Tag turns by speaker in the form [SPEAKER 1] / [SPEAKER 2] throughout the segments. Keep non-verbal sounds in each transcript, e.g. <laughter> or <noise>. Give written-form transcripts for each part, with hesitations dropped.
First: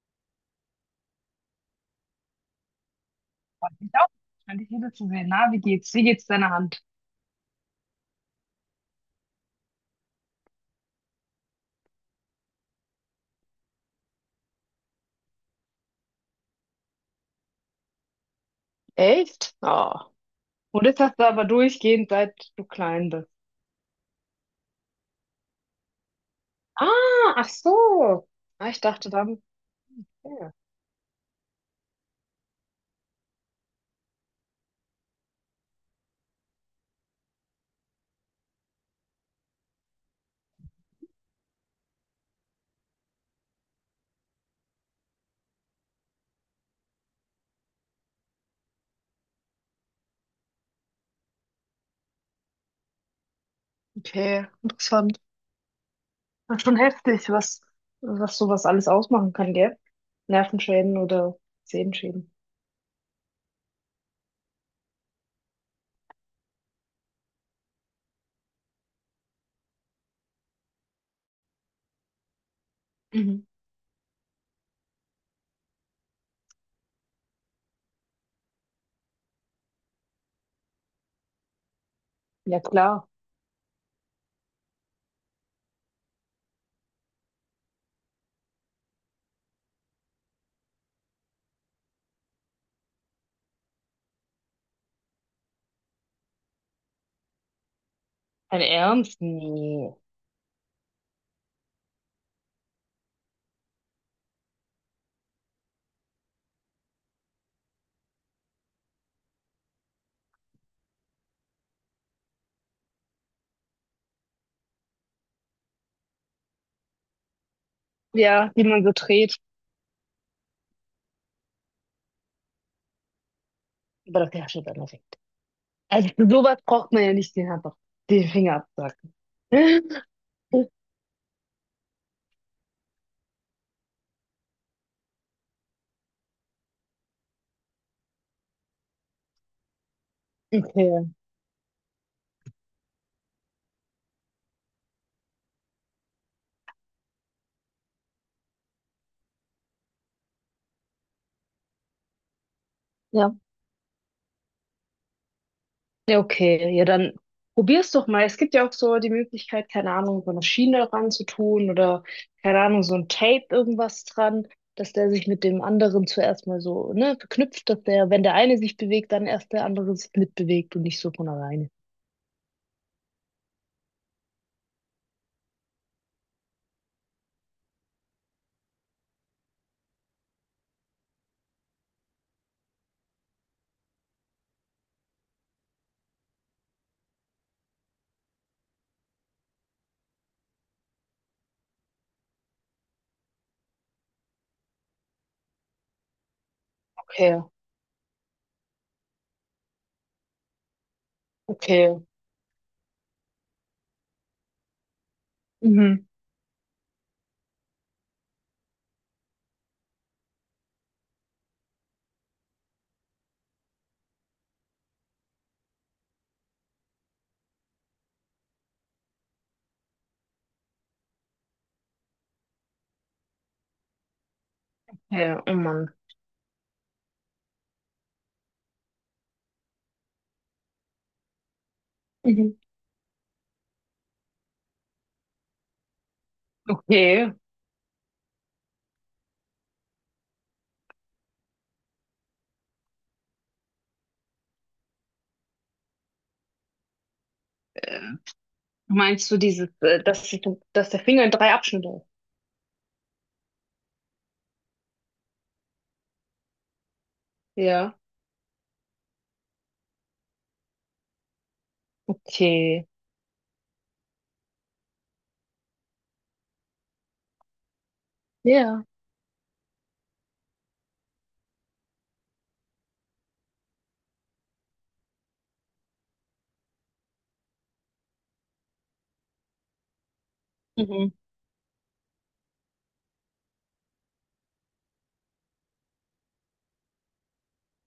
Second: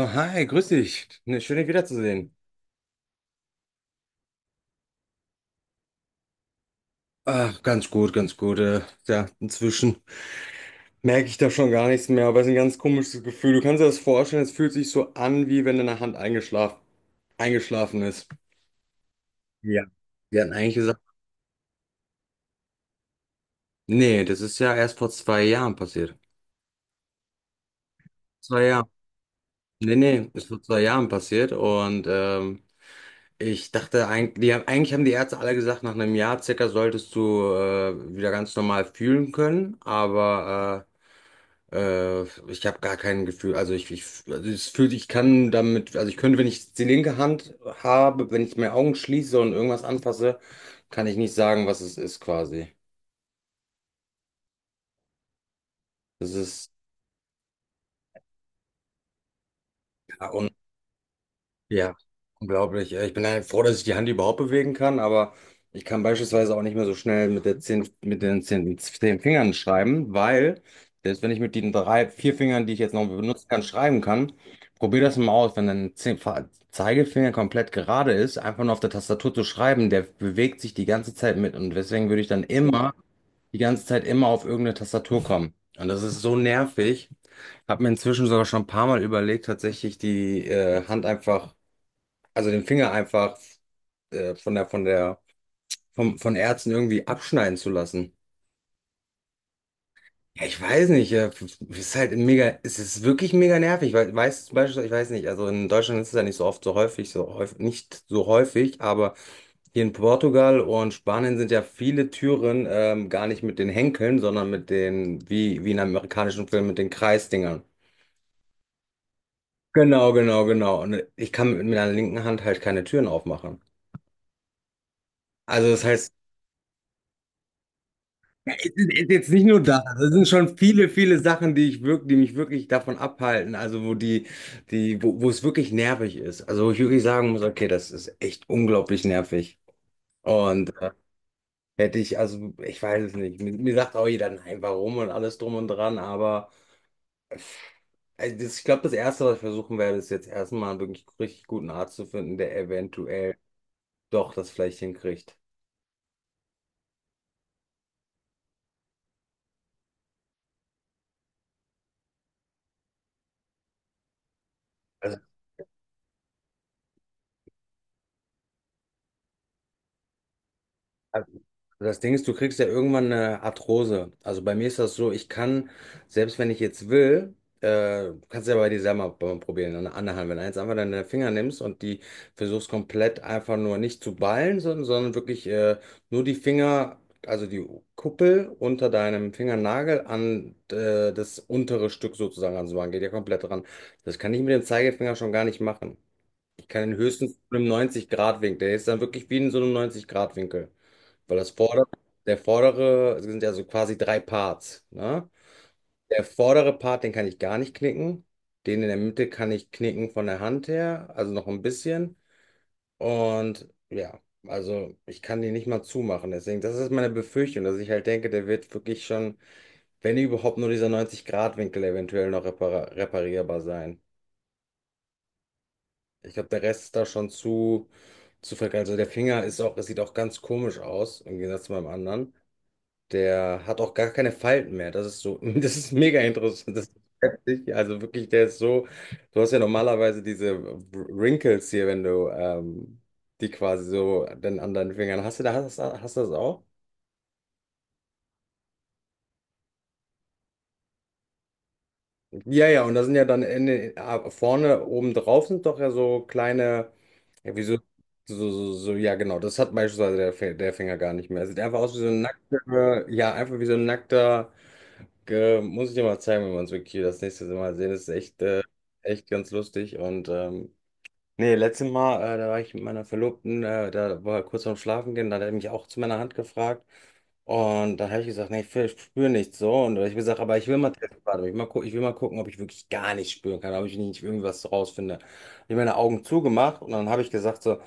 [SPEAKER 1] Oh, hi, grüß dich. Ne, schön, dich wiederzusehen.
[SPEAKER 2] Freut mich auch. Schön, dich wiederzusehen. Na, wie geht's? Wie geht's deiner Hand?
[SPEAKER 1] Ach, ganz gut, ganz gut. Ja, inzwischen merke ich da schon gar nichts mehr, aber es ist ein ganz komisches Gefühl. Du kannst dir das vorstellen, es fühlt sich so an, wie wenn deine Hand eingeschlafen ist.
[SPEAKER 2] Echt?
[SPEAKER 1] Ja.
[SPEAKER 2] Oh.
[SPEAKER 1] Wir hatten eigentlich
[SPEAKER 2] Und das
[SPEAKER 1] gesagt,
[SPEAKER 2] hast du aber durchgehend, seit du klein bist.
[SPEAKER 1] nee, das ist ja erst vor 2 Jahren passiert.
[SPEAKER 2] Ah, ach so.
[SPEAKER 1] Zwei
[SPEAKER 2] Ah, ich
[SPEAKER 1] Jahre.
[SPEAKER 2] dachte dann,
[SPEAKER 1] Nee, nee, ist
[SPEAKER 2] ja,
[SPEAKER 1] vor 2 Jahren passiert und ich dachte eigentlich, eigentlich haben die Ärzte alle gesagt, nach einem Jahr circa solltest du wieder ganz normal fühlen können, aber Äh, ich habe gar kein Gefühl, also also es fühlt, ich kann damit, also ich könnte, wenn ich die linke Hand habe, wenn ich meine Augen schließe und irgendwas anfasse, kann ich nicht sagen, was es ist quasi.
[SPEAKER 2] okay, interessant.
[SPEAKER 1] Das
[SPEAKER 2] Ah,
[SPEAKER 1] ist
[SPEAKER 2] schon heftig, was sowas alles ausmachen kann, gell?
[SPEAKER 1] ja.
[SPEAKER 2] Nervenschäden oder
[SPEAKER 1] Ja,
[SPEAKER 2] Sehenschäden.
[SPEAKER 1] unglaublich. Ich bin ja froh, dass ich die Hand überhaupt bewegen kann, aber ich kann beispielsweise auch nicht mehr so schnell mit den zehn Fingern schreiben, weil selbst wenn ich mit den drei, vier Fingern, die ich jetzt noch
[SPEAKER 2] Mhm.
[SPEAKER 1] benutzen kann, schreiben kann, probier das mal aus. Wenn dein Zeigefinger komplett gerade ist, einfach nur auf der Tastatur zu schreiben, der bewegt sich die ganze Zeit mit, und deswegen würde ich dann
[SPEAKER 2] Ja,
[SPEAKER 1] immer,
[SPEAKER 2] klar.
[SPEAKER 1] die ganze Zeit, immer auf irgendeine Tastatur kommen. Und das ist so nervig. Habe mir inzwischen sogar schon ein paar Mal überlegt, tatsächlich die Hand einfach, also den Finger einfach, äh, von der, von der, von Ärzten irgendwie abschneiden zu lassen.
[SPEAKER 2] Ein Ernst? Nee.
[SPEAKER 1] Ja, ich weiß nicht, ist halt mega, es ist wirklich mega nervig, weil, weißt zum Beispiel, ich weiß nicht, also in Deutschland ist es ja nicht so oft, nicht so häufig, aber hier in Portugal und Spanien sind ja viele Türen gar nicht mit den Henkeln, sondern mit den, wie in amerikanischen Filmen, mit den Kreisdingern.
[SPEAKER 2] Ja, die man so dreht.
[SPEAKER 1] Genau, genau, genau. Und ich kann mit meiner linken Hand halt keine Türen aufmachen.
[SPEAKER 2] Aber das ist ja dann weg.
[SPEAKER 1] Also das
[SPEAKER 2] Also
[SPEAKER 1] heißt,
[SPEAKER 2] für sowas braucht man ja nicht den Finger absacken.
[SPEAKER 1] jetzt nicht nur das, das
[SPEAKER 2] <laughs>
[SPEAKER 1] sind schon viele, viele Sachen, die ich wirklich, die mich wirklich davon abhalten, also wo wo es wirklich nervig ist. Also wo ich wirklich sagen muss, okay, das ist echt unglaublich nervig. Und äh,
[SPEAKER 2] Okay.
[SPEAKER 1] hätte ich, also ich weiß es nicht. Mir, mir sagt auch jeder, nein, warum und alles drum und dran, aber ich glaube, das Erste, was ich versuchen werde, ist jetzt erstmal einen wirklich richtig guten Arzt zu finden, der
[SPEAKER 2] Ja.
[SPEAKER 1] eventuell doch das vielleicht hinkriegt.
[SPEAKER 2] Ja, okay. Ja, dann probier's doch mal. Es gibt ja auch so die Möglichkeit, keine Ahnung, so eine Schiene dran zu tun oder, keine Ahnung, so ein Tape irgendwas dran, dass der sich mit dem anderen zuerst mal so, ne, verknüpft, dass der, wenn der eine sich bewegt, dann erst der andere sich mitbewegt und nicht so
[SPEAKER 1] Also,
[SPEAKER 2] von alleine.
[SPEAKER 1] das Ding ist, du kriegst ja irgendwann eine Arthrose. Also bei mir ist das so, ich kann, selbst wenn ich jetzt will, kannst du ja bei dir selber mal probieren, an der anderen Hand. Wenn du jetzt einfach deine Finger nimmst und die versuchst komplett einfach nur nicht zu ballen, sondern wirklich nur die Finger, also die Kuppel unter deinem Fingernagel an das untere Stück sozusagen ranzumachen, geht ja komplett ran. Das kann ich mit dem Zeigefinger schon gar nicht machen. Ich kann ihn höchstens
[SPEAKER 2] Okay,
[SPEAKER 1] mit einem 90-Grad-Winkel. Der ist dann wirklich wie in so einem 90-Grad-Winkel. Weil das vordere,
[SPEAKER 2] okay.
[SPEAKER 1] der vordere, es sind ja so quasi drei Parts, ne?
[SPEAKER 2] Mhm.
[SPEAKER 1] Der vordere Part, den kann ich gar nicht knicken. Den in der Mitte kann ich knicken von der Hand her, also noch ein bisschen. Und ja, also ich kann den nicht mal zumachen. Deswegen, das ist meine Befürchtung, dass ich halt denke, der wird wirklich schon, wenn überhaupt, nur dieser 90-Grad-Winkel eventuell noch repara reparierbar sein.
[SPEAKER 2] Ja, oh Mann.
[SPEAKER 1] Ich glaube, der Rest ist da schon zu. Also der Finger ist auch, es sieht auch ganz komisch aus, im Gegensatz zu meinem anderen.
[SPEAKER 2] Mhm.
[SPEAKER 1] Der hat auch gar keine Falten mehr. Das ist so, <laughs> das ist mega interessant. Das ist
[SPEAKER 2] Okay.
[SPEAKER 1] heftig. Also wirklich, der ist so, du hast ja normalerweise diese Wrinkles hier, wenn du die quasi so dann an deinen Fingern hast. Hast du das auch?
[SPEAKER 2] Meinst du dieses, dass der Finger in drei Abschnitte ist?
[SPEAKER 1] Ja, ja, und da sind ja dann in, vorne oben drauf sind doch ja so kleine, ja, wie so,
[SPEAKER 2] Ja.
[SPEAKER 1] so, so, so, ja, genau, das hat beispielsweise der Finger gar nicht mehr. Er sieht einfach aus wie so ein
[SPEAKER 2] Okay.
[SPEAKER 1] nackter, ja, einfach wie so ein nackter, muss ich dir mal zeigen, wenn wir uns wirklich das nächste Mal sehen. Das ist
[SPEAKER 2] Ja.
[SPEAKER 1] echt ganz lustig und nee, letztes Mal, da war ich mit meiner Verlobten, da war kurz vorm Schlafen gehen, da hat er mich auch zu meiner Hand gefragt. Und da habe ich gesagt, nee, spüre nichts so. Und ich hab gesagt, aber ich will mal
[SPEAKER 2] Mhm.
[SPEAKER 1] testen, warte, ich will mal, ich will mal gucken, ob ich wirklich gar nicht spüren kann, ob ich nicht irgendwas rausfinde. Ich habe meine Augen zugemacht und dann habe ich gesagt so,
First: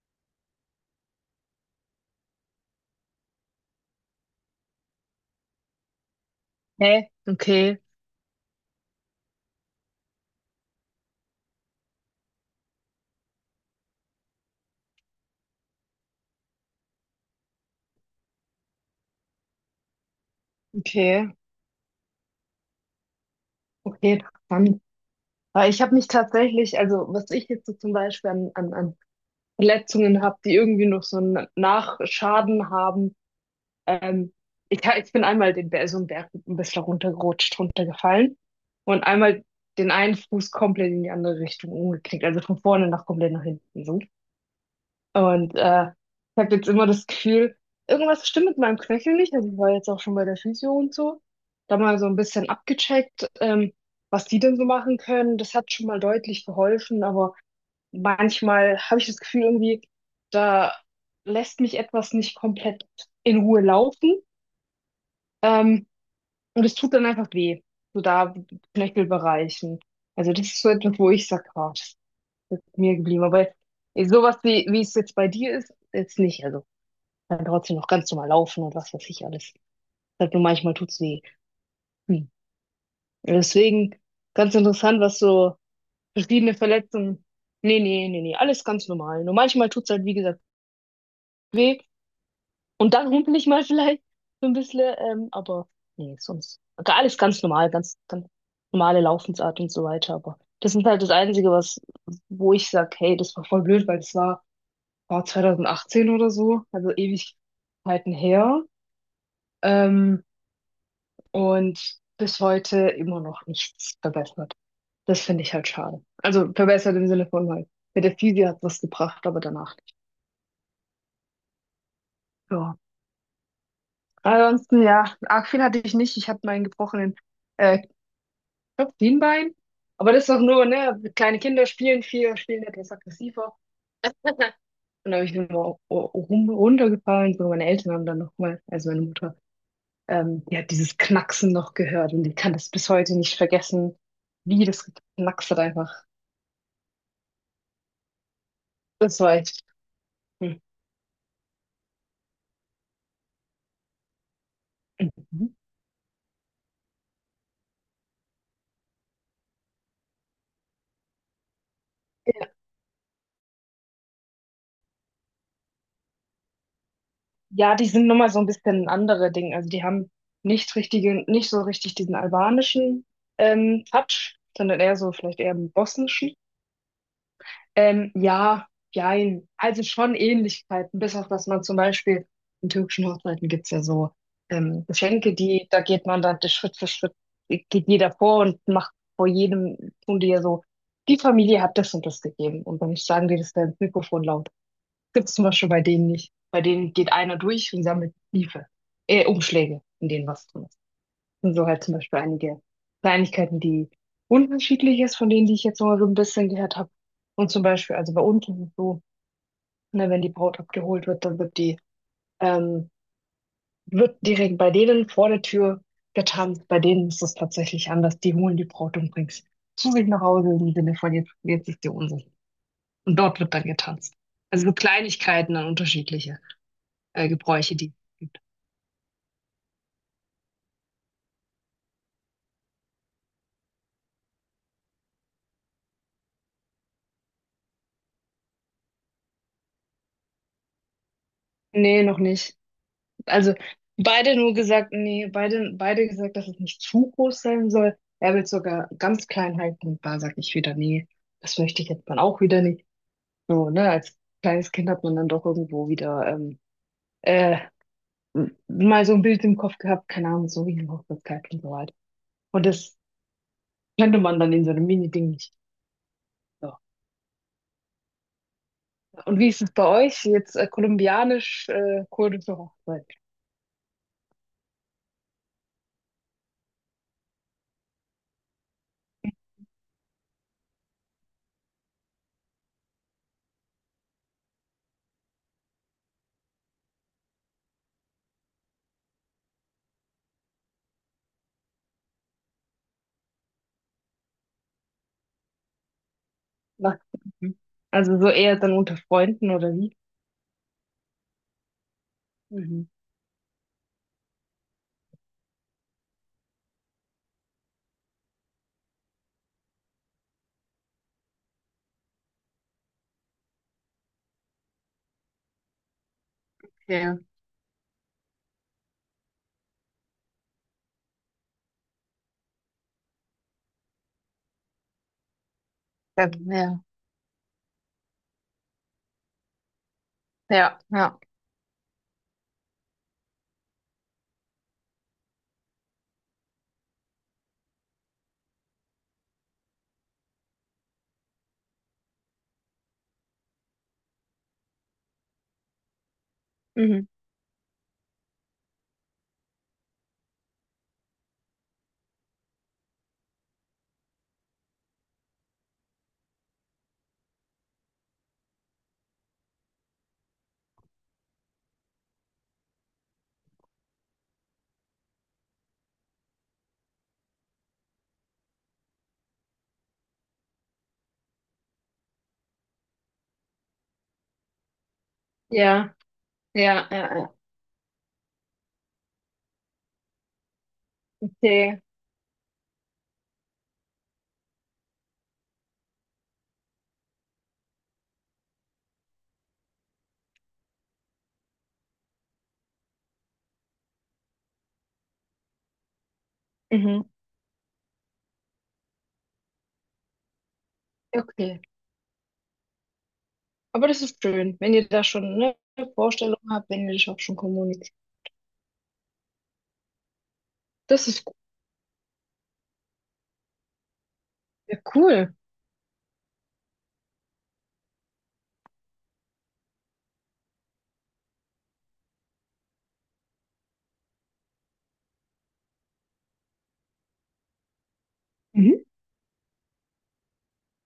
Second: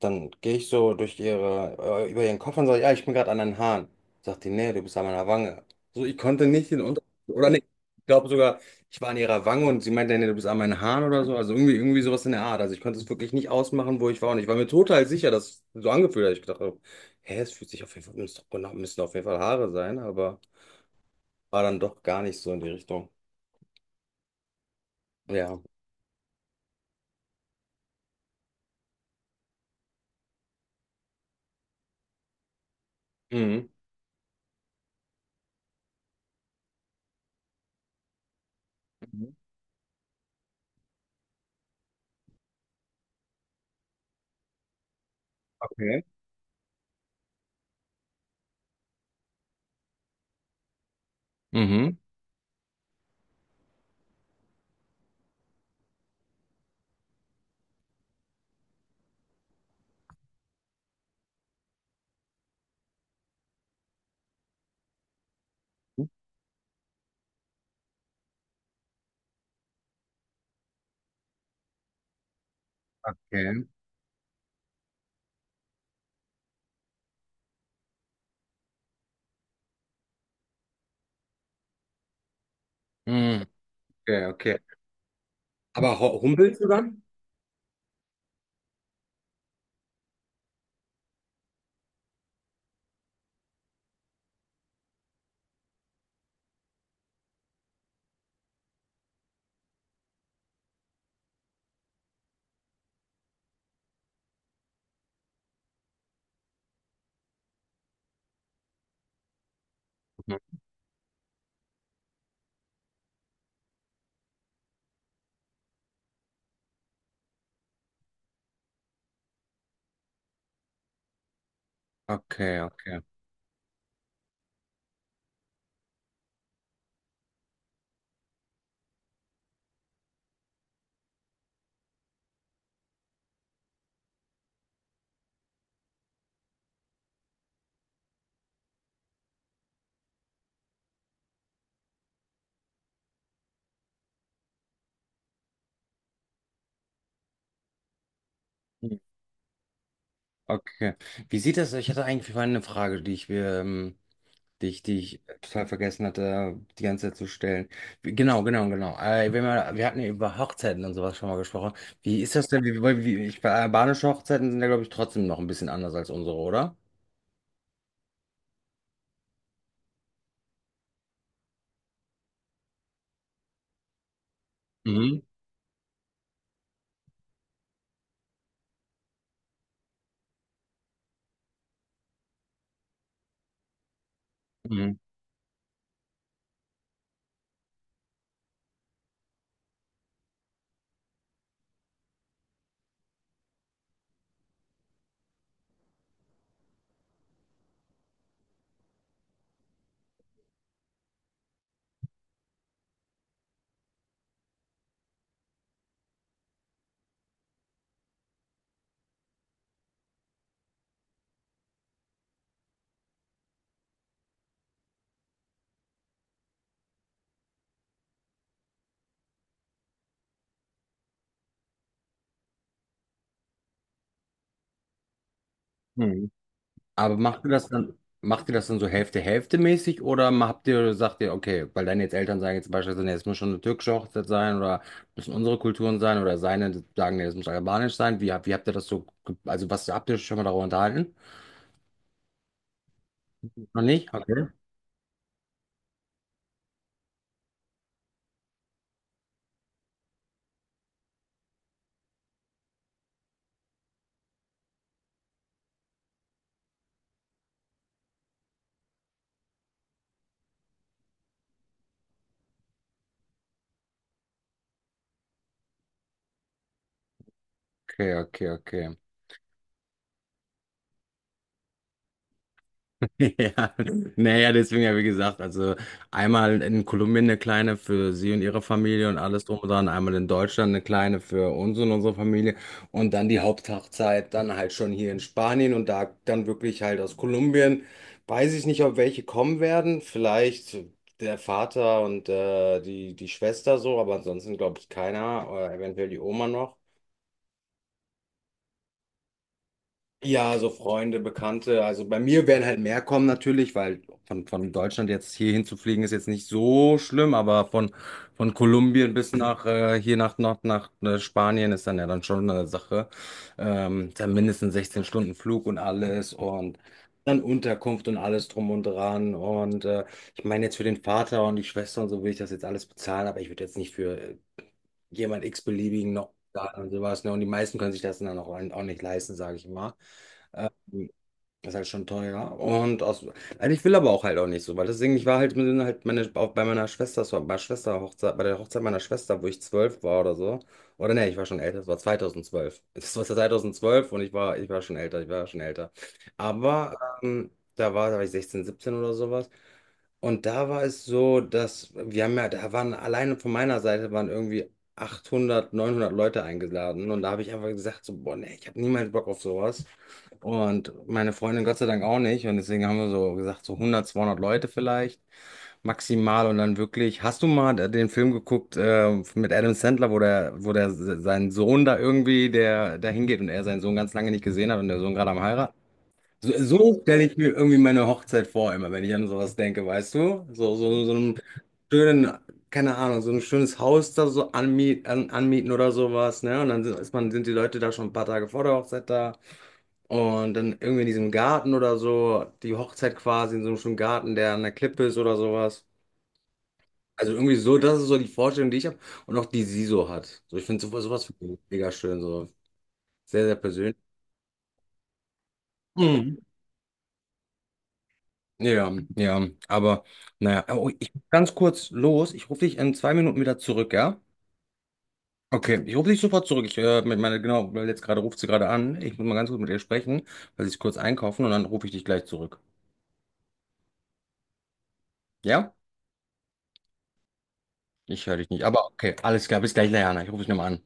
[SPEAKER 1] dann gehe ich so durch über ihren Kopf und sage, ja, ich bin gerade an den Haaren. Sagt die, nee, du bist an meiner Wange. So, ich konnte nicht den Unterschied,
[SPEAKER 2] Hä? Okay.
[SPEAKER 1] ich glaube sogar. Ich war an ihrer Wange und sie meinte, nee, du bist an meinen Haaren oder so. Also irgendwie, irgendwie sowas in der Art. Also ich konnte es wirklich nicht ausmachen, wo ich war. Und ich war mir total sicher, dass es so angefühlt hat. Ich dachte, hä, es fühlt sich auf jeden Fall, müssen doch, genau, müssen auf jeden Fall Haare sein, aber
[SPEAKER 2] Okay.
[SPEAKER 1] war dann doch gar nicht so in die Richtung.
[SPEAKER 2] Okay, interessant.
[SPEAKER 1] Ja.
[SPEAKER 2] Aber ich habe mich tatsächlich, also was ich jetzt so zum Beispiel an Verletzungen habe, die irgendwie noch so einen Nachschaden haben.
[SPEAKER 1] Mhm.
[SPEAKER 2] Ähm, ich, ha- ich bin einmal so einen Berg ein bisschen runtergerutscht, runtergefallen, und
[SPEAKER 1] Mhm.
[SPEAKER 2] einmal den einen Fuß komplett in die andere Richtung umgeknickt, also von vorne nach komplett nach hinten so. Und
[SPEAKER 1] Okay.
[SPEAKER 2] ich habe jetzt immer das Gefühl, irgendwas stimmt mit meinem Knöchel nicht. Also ich war jetzt auch schon bei der Physio und so. Da
[SPEAKER 1] Mhm.
[SPEAKER 2] mal so ein bisschen abgecheckt, was die denn so machen können. Das hat schon mal deutlich geholfen, aber manchmal habe ich das Gefühl irgendwie, da lässt mich etwas nicht komplett in Ruhe laufen. Ähm, und es tut dann einfach weh, so da Knöchelbereichen. Also das ist so etwas, wo ich sage, oh, das ist mir geblieben. Aber
[SPEAKER 1] Okay.
[SPEAKER 2] sowas wie es jetzt bei dir ist, jetzt nicht. Also kann trotzdem noch ganz normal laufen und was weiß ich alles. Halt nur manchmal tut's weh. Hm.
[SPEAKER 1] Mhm.
[SPEAKER 2] Deswegen
[SPEAKER 1] Okay,
[SPEAKER 2] ganz
[SPEAKER 1] okay.
[SPEAKER 2] interessant, was so
[SPEAKER 1] Aber
[SPEAKER 2] verschiedene
[SPEAKER 1] humpelst du dann?
[SPEAKER 2] Verletzungen. Nee, nee, nee, nee, alles ganz normal. Nur manchmal tut's halt, wie gesagt, weh. Und dann humpel ich mal <laughs> vielleicht so ein bisschen, aber nee, sonst. Alles ganz normal, ganz, ganz normale Laufensart und so weiter. Aber das ist halt das Einzige, wo ich sag, hey, das war voll blöd, weil das war 2018 oder so, also Ewigkeiten her. Ähm,
[SPEAKER 1] Mhm.
[SPEAKER 2] und bis heute immer noch nichts verbessert. Das finde ich halt schade. Also verbessert im Sinne von halt, mit der Physio hat was gebracht, aber danach nicht.
[SPEAKER 1] Okay,
[SPEAKER 2] Ja.
[SPEAKER 1] okay.
[SPEAKER 2] Ansonsten, ja, arg viel hatte ich nicht. Ich hatte meinen gebrochenen äh, Kniebein. Aber das ist doch nur, ne? Kleine Kinder spielen viel, spielen etwas aggressiver. <laughs> Und da habe ich immer rum, runtergefallen. So, meine Eltern haben dann nochmal, also meine Mutter, die hat dieses Knacksen noch gehört und die kann das bis heute nicht vergessen, wie das geknackst hat einfach.
[SPEAKER 1] Mhm.
[SPEAKER 2] Das war echt. Hm.
[SPEAKER 1] Okay. Wie sieht das? Ich hatte eigentlich vorhin eine Frage, die ich mir, die ich
[SPEAKER 2] Mhm.
[SPEAKER 1] total vergessen hatte, die ganze Zeit zu stellen. Genau, genau, genau. Wenn wir, wir hatten ja über Hochzeiten und sowas schon mal gesprochen. Wie ist das denn? Albanische Hochzeiten sind ja, glaube ich, trotzdem noch ein bisschen anders als unsere, oder?
[SPEAKER 2] Ja, die sind nun mal so ein bisschen andere Dinge. Also, die haben nicht so richtig diesen albanischen, Touch, sondern eher so
[SPEAKER 1] Mhm.
[SPEAKER 2] vielleicht eher 'n bosnischen. Ja, jein. Also, schon Ähnlichkeiten, bis auf dass man zum Beispiel in türkischen Hochzeiten gibt's ja so,
[SPEAKER 1] Mhm.
[SPEAKER 2] Geschenke, die da geht man dann Schritt für Schritt geht jeder vor und macht vor jedem tun die ja so: „Die Familie hat das und das gegeben." Und dann sagen die das da ins Mikrofon laut. Gibt es zum Beispiel bei denen nicht. Bei denen geht einer durch und sammelt Briefe, Umschläge, in denen was drin ist. Und so halt zum Beispiel einige Kleinigkeiten, die unterschiedlich ist von denen, die ich jetzt noch mal so ein bisschen gehört habe. Und zum Beispiel, also bei uns ist es so, ne, wenn die Braut abgeholt wird, dann ähm, wird direkt bei denen vor der Tür getanzt. Bei denen ist es tatsächlich anders. Die holen die Braut und bringen sie zu sich nach Hause im Sinne von jetzt, jetzt ist die unsere. Und dort wird dann getanzt. Also so Kleinigkeiten dann
[SPEAKER 1] Mhm.
[SPEAKER 2] unterschiedliche,
[SPEAKER 1] Aber macht ihr das
[SPEAKER 2] Gebräuche, die
[SPEAKER 1] dann,
[SPEAKER 2] es gibt.
[SPEAKER 1] macht ihr das dann so Hälfte-Hälfte-mäßig oder habt ihr, sagt ihr, okay, weil deine jetzt Eltern sagen jetzt beispielsweise, nee, es muss schon eine türkische Hochzeit sein oder müssen unsere Kulturen sein oder seine sagen, nee, es muss albanisch sein. Wie, wie habt ihr das so, also was habt ihr euch schon mal darüber unterhalten?
[SPEAKER 2] Nee, noch nicht. Also
[SPEAKER 1] Noch nicht?
[SPEAKER 2] beide
[SPEAKER 1] Okay.
[SPEAKER 2] nur gesagt, nee, beide gesagt, dass es nicht zu groß sein soll. Er will es sogar ganz klein halten. Und da sag ich wieder, nee, das möchte ich jetzt dann auch wieder nicht. So, ne, als kleines Kind hat man dann doch irgendwo wieder äh, mal so ein Bild im Kopf gehabt, keine Ahnung, so wie eine Hochzeitskleid und so weiter. Und das könnte man dann in so einem Mini-Ding nicht. So.
[SPEAKER 1] Okay, okay, okay.
[SPEAKER 2] Und wie ist es bei euch? Jetzt kolumbianisch, kurdische Hochzeit.
[SPEAKER 1] <laughs> Ja, naja, deswegen ja, wie gesagt, also einmal in Kolumbien eine kleine für sie und ihre Familie und alles drum und dran, einmal in Deutschland eine kleine für uns und unsere Familie und dann die Haupthochzeit dann halt schon hier in Spanien und da dann wirklich halt aus Kolumbien. Weiß ich nicht, ob welche kommen werden, vielleicht der Vater und die Schwester so, aber ansonsten glaube ich keiner, oder eventuell die Oma noch.
[SPEAKER 2] Was? Mhm. Also so eher dann unter Freunden oder wie?
[SPEAKER 1] Ja, so Freunde, Bekannte. Also bei mir werden halt
[SPEAKER 2] Mhm.
[SPEAKER 1] mehr kommen natürlich, weil von Deutschland jetzt hier hinzufliegen ist jetzt nicht so schlimm, aber von Kolumbien bis nach Spanien ist dann ja dann schon eine Sache. Dann mindestens 16 Stunden Flug und alles und
[SPEAKER 2] Ja,
[SPEAKER 1] dann Unterkunft und alles drum und dran. Ich meine jetzt für den Vater und die Schwester und so will ich das jetzt alles bezahlen, aber ich würde jetzt nicht für jemand x-beliebigen
[SPEAKER 2] ja,
[SPEAKER 1] noch
[SPEAKER 2] ja,
[SPEAKER 1] zahlen und sowas, ne? Und die meisten können sich das dann auch nicht leisten, sage ich mal.
[SPEAKER 2] ja. Ja.
[SPEAKER 1] Das ist halt schon teuer. Also ich will aber auch halt auch nicht so, weil deswegen, ich war halt, mit, halt meine, auch bei meiner Schwester, bei meiner bei der Hochzeit meiner Schwester, wo ich 12 war oder so. Oder nee, ich war schon älter, das war 2012. <laughs> Das war 2012 und ich war, ich war schon älter. Aber
[SPEAKER 2] Mhm.
[SPEAKER 1] ähm, da war ich 16, 17 oder sowas. Und da war es so, dass wir haben ja, da waren alleine von meiner Seite waren irgendwie 800, 900 Leute eingeladen. Und da habe ich einfach gesagt, so, boah, nee, ich habe niemals Bock auf sowas. Und meine Freundin Gott sei Dank auch nicht. Und deswegen haben wir so gesagt, so 100, 200 Leute vielleicht maximal. Und dann wirklich, hast du mal den Film geguckt mit Adam Sandler, wo der sein Sohn da irgendwie, der da hingeht und er seinen Sohn ganz lange nicht gesehen hat und der Sohn gerade am heiraten?
[SPEAKER 2] Ja,
[SPEAKER 1] So,
[SPEAKER 2] ja, ja,
[SPEAKER 1] so stelle
[SPEAKER 2] ja.
[SPEAKER 1] ich mir irgendwie meine Hochzeit vor, immer, wenn ich an sowas denke, weißt du? So, so, so einen
[SPEAKER 2] Okay.
[SPEAKER 1] schönen, keine Ahnung, so ein schönes Haus da so anmieten oder sowas, ne? Und dann sind, ist man, sind die Leute da schon ein paar Tage vor der Hochzeit da. Und dann irgendwie in diesem Garten oder so, die Hochzeit quasi in so einem schönen Garten, der an der Klippe ist oder sowas.
[SPEAKER 2] Mhm.
[SPEAKER 1] Also irgendwie so, das ist so die Vorstellung, die ich habe und auch die sie so hat. So, ich finde sowas, sowas find ich
[SPEAKER 2] Okay.
[SPEAKER 1] mega schön, so sehr, sehr
[SPEAKER 2] Aber
[SPEAKER 1] persönlich.
[SPEAKER 2] das ist schön, wenn ihr da schon eine
[SPEAKER 1] Mhm.
[SPEAKER 2] Vorstellung habt, wenn ihr das auch schon kommuniziert.
[SPEAKER 1] Ja, ja, aber naja, oh,
[SPEAKER 2] Das
[SPEAKER 1] ich muss
[SPEAKER 2] ist gut.
[SPEAKER 1] ganz kurz los. Ich rufe dich in 2 Minuten wieder zurück, ja?
[SPEAKER 2] Ja, cool.
[SPEAKER 1] Okay, ich rufe dich sofort zurück. Genau, weil jetzt gerade ruft sie gerade an. Ich muss mal ganz kurz mit ihr sprechen, weil sie ist kurz einkaufen und dann rufe ich dich gleich zurück. Ja? Ich höre dich nicht, aber
[SPEAKER 2] Mhm.
[SPEAKER 1] okay, alles klar, bis gleich, Leanna. Ich rufe dich nochmal an.